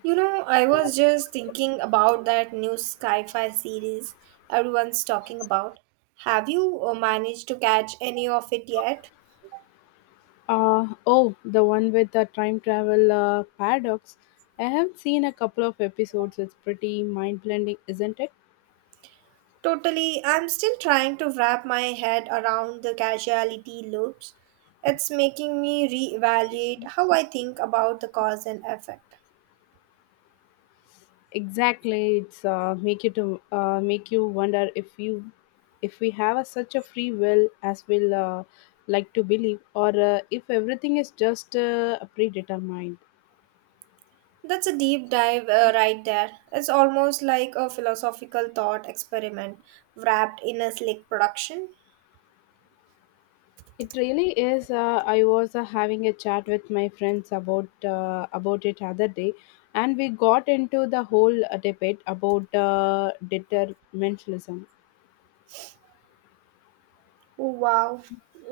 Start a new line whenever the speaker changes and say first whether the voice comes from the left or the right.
right: You know, I was just thinking about that new sci-fi series everyone's talking about. Have you managed to catch any of it yet?
left: Oh, the one with the time travel paradox. I have seen a couple of episodes. It's pretty mind blending, isn't it?
right: Totally, I'm still trying to wrap my head around the causality loops. It's making me reevaluate how I think about the cause and effect.
left: Exactly. It's make you wonder if we have a, such a free will as we'll, like to believe, or if everything is just predetermined.
right: That's a deep dive right there. It's almost like a philosophical thought experiment wrapped in a slick production.
left: It really is. I was having a chat with my friends about it other day, and we got into the whole debate about determinism.
right: Oh, wow.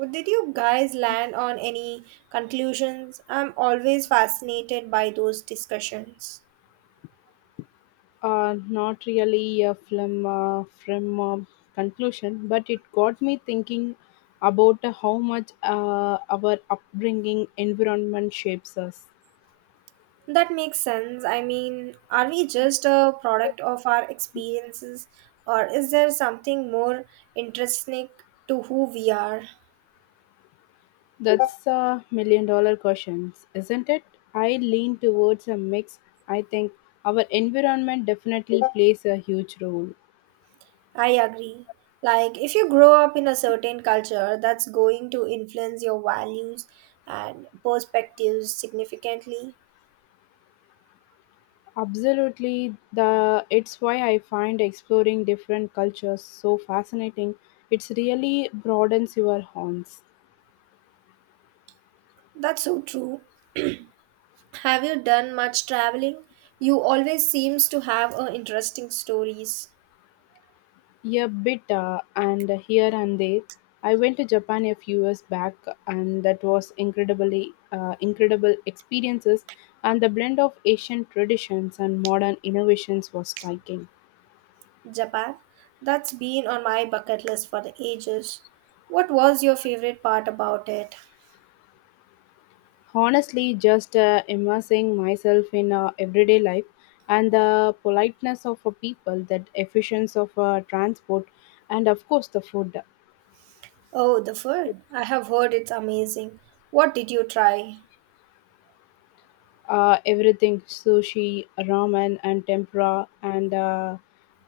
right: Did you guys land on any conclusions? I'm always fascinated by those discussions.
left: Not really a film from conclusion, but it got me thinking about how much our upbringing environment shapes us.
right: That makes sense. I mean, are we just a product of our experiences, or is there something more intrinsic to who we are?
left: That's a $1 million question, isn't it? I lean towards a mix. I think our environment definitely plays a huge role.
right: I agree. Like, if you grow up in a certain culture, that's going to influence your values and perspectives significantly.
left: Absolutely, the it's why I find exploring different cultures so fascinating. It's really broadens your horizons.
right: That's so true. Have you done much traveling? You always seems to have interesting stories.
left: Yeah, bit, and here and there. I went to Japan a few years back, and that was incredibly incredible experiences. And the blend of Asian traditions and modern innovations was striking.
right: Japan? That's been on my bucket list for the ages. What was your favorite part about it?
left: Honestly, just immersing myself in everyday life and the politeness of a people, that efficiency of transport, and of course the food.
right: Oh, the food. I have heard it's amazing. What did you try?
left: Everything, sushi, ramen, and tempura, and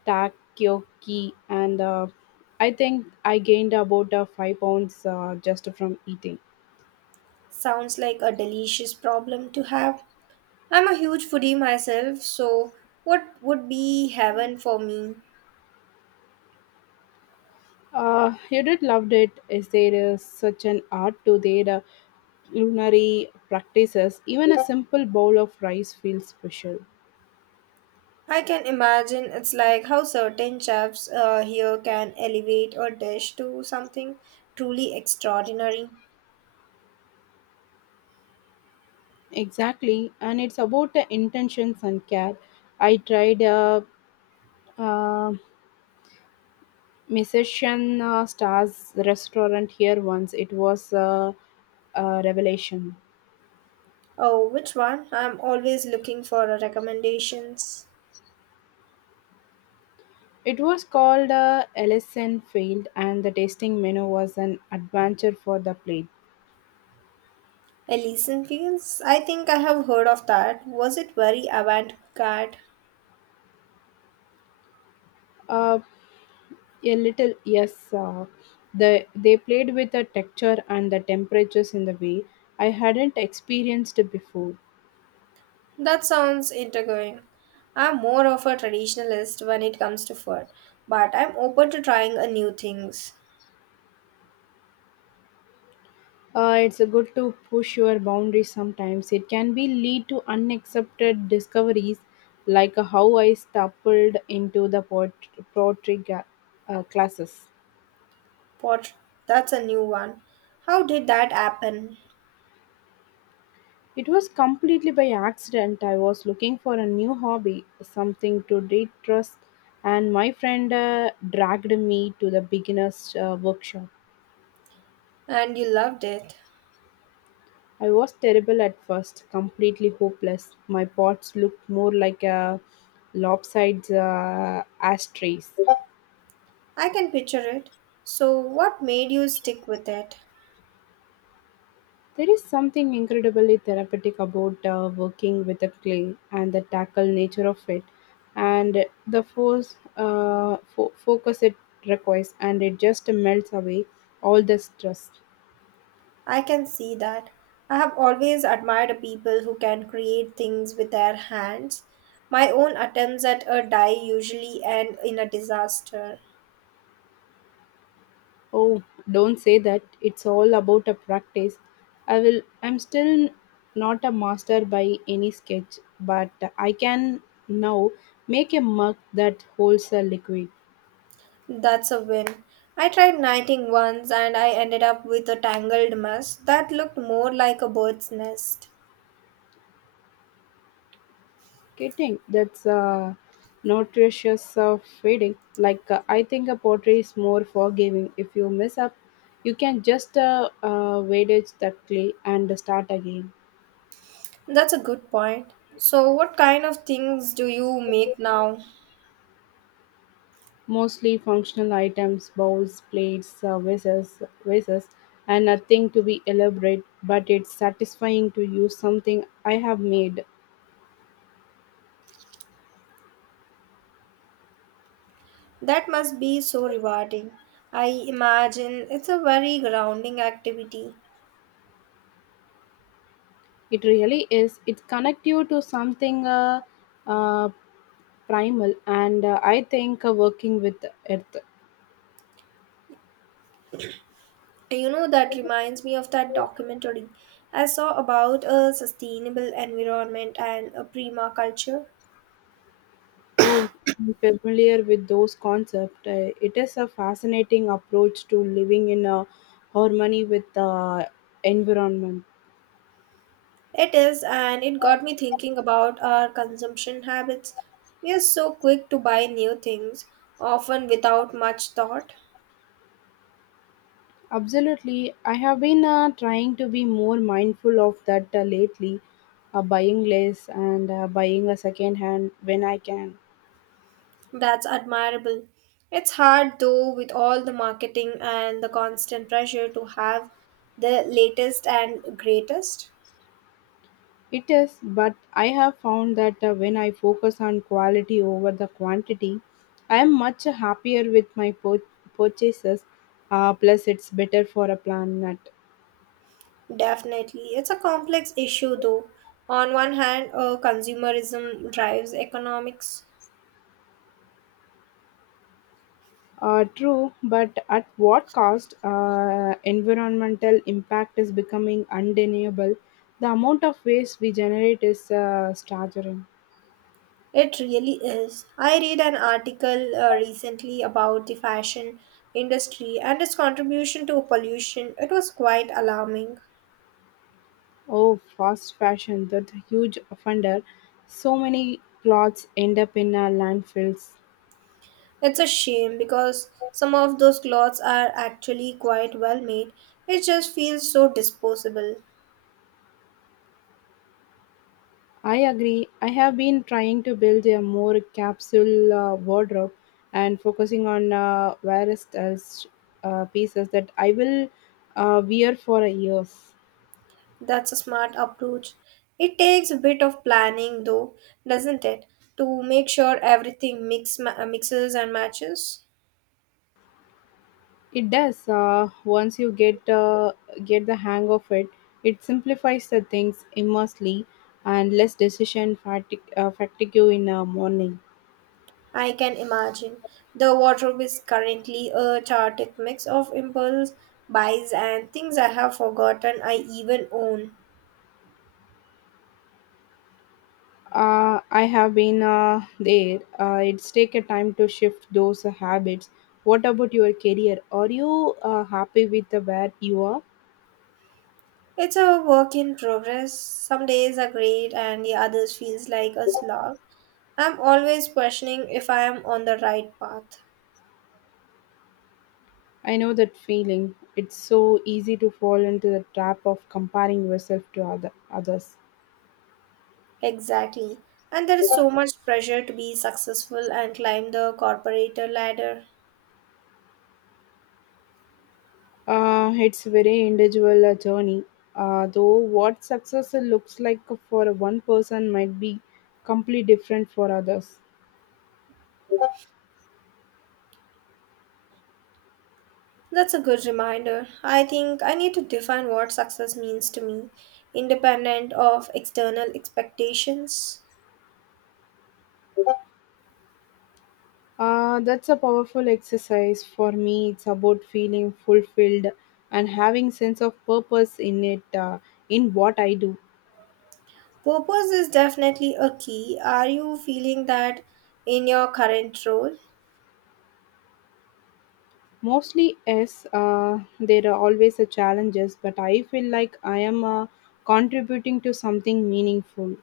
left: takoyaki. And I think I gained about 5 pounds just from eating.
right: Sounds like a delicious problem to have. I'm a huge foodie myself, so what would be heaven for me?
left: You did loved it. Is there is such an art to their culinary practices? Even a simple bowl of rice feels special.
right: I can imagine it's like how certain chefs here can elevate a dish to something truly extraordinary.
left: Exactly, and it's about the intentions and care. I tried uh, musician stars restaurant here once, it was a revelation.
right: Oh, which one? I'm always looking for recommendations.
left: It was called ellison field, and the tasting menu was an adventure for the plate.
right: Elysian Fields? I think I have heard of that. Was it very avant garde?
left: uh, a little, yes, they played with the texture and the temperatures in the way I hadn't experienced before.
right: That sounds intriguing. I'm more of a traditionalist when it comes to food, but I'm open to trying a new things.
left: It's a good to push your boundaries sometimes. It can be lead to unaccepted discoveries, like how I stumbled into the pottery ga- classes.
right: Pot, that's a new one. How did that happen?
left: It was completely by accident. I was looking for a new hobby, something to de-stress, and my friend dragged me to the beginner's workshop.
right: And you loved it.
left: I was terrible at first, completely hopeless. My pots looked more like a lopsided ashtrays.
right: I can picture it. So, what made you stick with it?
left: There is something incredibly therapeutic about working with the clay and the tackle nature of it, and the focus it requires, and it just melts away all the stress.
right: I can see that. I have always admired people who can create things with their hands. My own attempts at a die usually end in a disaster.
left: Oh, don't say that. It's all about a practice. I will. I'm still not a master by any sketch, but I can now make a mug that holds a liquid.
right: That's a win. I tried knitting once and I ended up with a tangled mess that looked more like a bird's nest.
left: Kidding, that's a nutritious of feeding. I think a pottery is more forgiving. If you mess up, you can just weightage that clay and start again.
right: That's a good point. So, what kind of things do you make now?
left: Mostly functional items, bowls, plates, vases, and nothing to be elaborate, but it's satisfying to use something I have made.
right: That must be so rewarding. I imagine it's a very grounding activity.
left: It really is. It connects you to something uh, primal, and I think working with earth.
right: You know, that reminds me of that documentary I saw about a sustainable environment and a permaculture.
left: Oh, I'm familiar with those concepts. It is a fascinating approach to living in a harmony with the environment.
right: It is, and it got me thinking about our consumption habits. We are so quick to buy new things, often without much thought.
left: Absolutely. I have been trying to be more mindful of that lately, buying less and buying a second hand when I can.
right: That's admirable. It's hard though with all the marketing and the constant pressure to have the latest and greatest.
left: It is, but I have found that when I focus on quality over the quantity, I am much happier with my purchases. Plus, it's better for a planet.
right: Definitely. It's a complex issue though. On one hand, consumerism drives economics.
left: True, but at what cost? Environmental impact is becoming undeniable. The amount of waste we generate is staggering.
right: It really is. I read an article recently about the fashion industry and its contribution to pollution. It was quite alarming.
left: Oh, fast fashion, that huge offender. So many clothes end up in our landfills.
right: It's a shame because some of those clothes are actually quite well made. It just feels so disposable.
left: I agree. I have been trying to build a more capsule wardrobe and focusing on various pieces that I will wear for years.
right: That's a smart approach. It takes a bit of planning though, doesn't it? To make sure everything mixes and matches.
left: It does. Once you get the hang of it, it simplifies the things immensely and less fatigue you in the morning.
right: I can imagine. The wardrobe is currently a chaotic mix of impulse buys and things I have forgotten I even own.
left: I have been there. It's take a time to shift those habits. What about your career? Are you happy with the where you are?
right: It's a work in progress. Some days are great and the others feels like a slog. I'm always questioning if I am on the right path.
left: I know that feeling. It's so easy to fall into the trap of comparing yourself to others.
right: Exactly. And there is so much pressure to be successful and climb the corporate ladder.
left: It's very individual journey, though what success looks like for one person might be completely different for others.
right: That's a good reminder. I think I need to define what success means to me, independent of external expectations.
left: That's a powerful exercise for me. It's about feeling fulfilled and having sense of purpose in it, in what I do.
right: Purpose is definitely a key. Are you feeling that in your current role?
left: Mostly, yes, there are always a challenges, but I feel like I am contributing to something meaningful.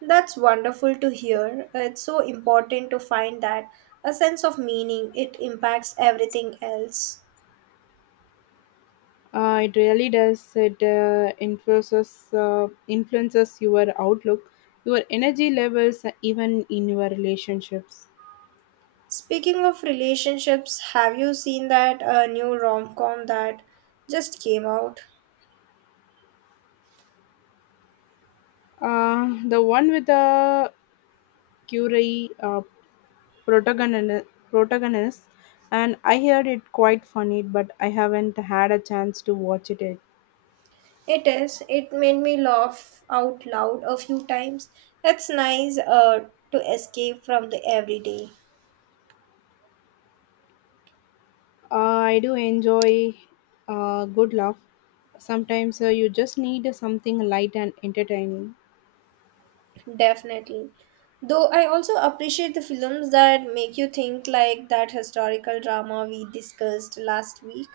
right: That's wonderful to hear. It's so important to find that a sense of meaning. It impacts everything else.
left: It really does. It influences your outlook, your energy levels, even in your relationships.
right: Speaking of relationships, have you seen that new rom com that just came out?
left: The one with the Curie protagonist, and I heard it quite funny, but I haven't had a chance to watch it yet.
right: It is. It made me laugh out loud a few times. It's nice to escape from the everyday.
left: I do enjoy good laugh. Sometimes you just need something light and entertaining.
right: Definitely. Though I also appreciate the films that make you think like that historical drama we discussed last week.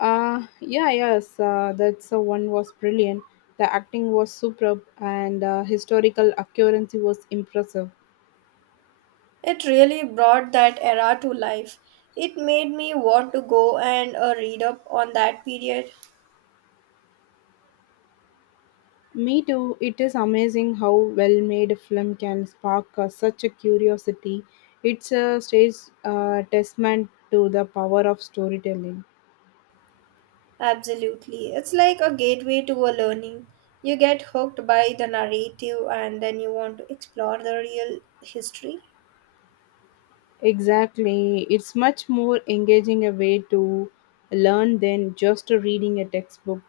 left: Yeah, yes, that's one was brilliant. The acting was superb and historical accuracy was impressive.
right: It really brought that era to life. It made me want to go and read up on that period.
left: Me too. It is amazing how well made a film can spark such a curiosity. It's a stage testament to the power of storytelling.
right: Absolutely. It's like a gateway to a learning. You get hooked by the narrative and then you want to explore the real history.
left: Exactly. It's much more engaging a way to learn than just reading a textbook.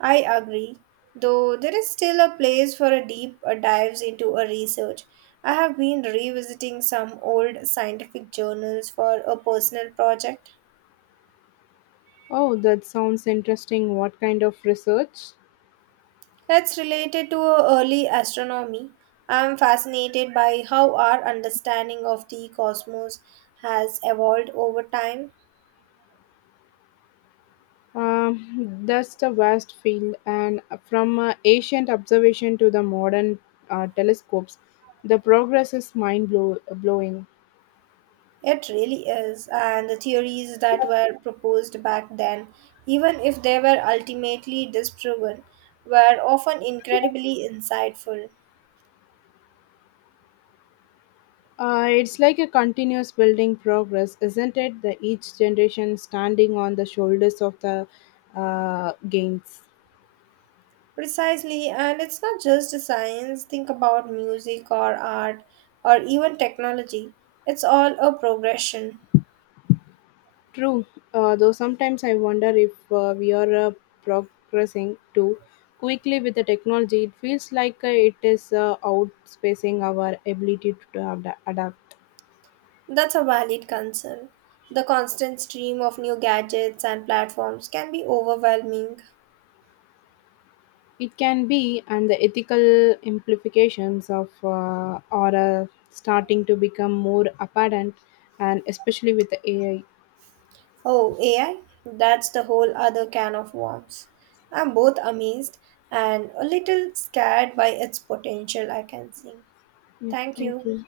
right: I agree. Though there is still a place for a deep dives into a research. I have been revisiting some old scientific journals for a personal project.
left: Oh, that sounds interesting. What kind of research?
right: It's related to early astronomy. I'm fascinated by how our understanding of the cosmos has evolved over time.
left: That's the vast field, and from ancient observation to the modern telescopes, the progress is blowing.
right: It really is, and the theories that were proposed back then, even if they were ultimately disproven, were often incredibly insightful.
left: It's like a continuous building progress, isn't it? The Each generation standing on the shoulders of the gains.
right: Precisely, and it's not just science, think about music or art or even technology. It's all a progression.
left: True, though sometimes I wonder if we are progressing too quickly with the technology. It feels like it is outspacing our ability to adapt.
right: That's a valid concern. The constant stream of new gadgets and platforms can be overwhelming.
left: It can be, and the ethical implications of are starting to become more apparent, and especially with the AI.
right: Oh, AI? That's the whole other can of worms. I'm both amazed and a little scared by its potential, I can see.
left: Yeah,
right: Thank
left: thank
right: you.
left: you.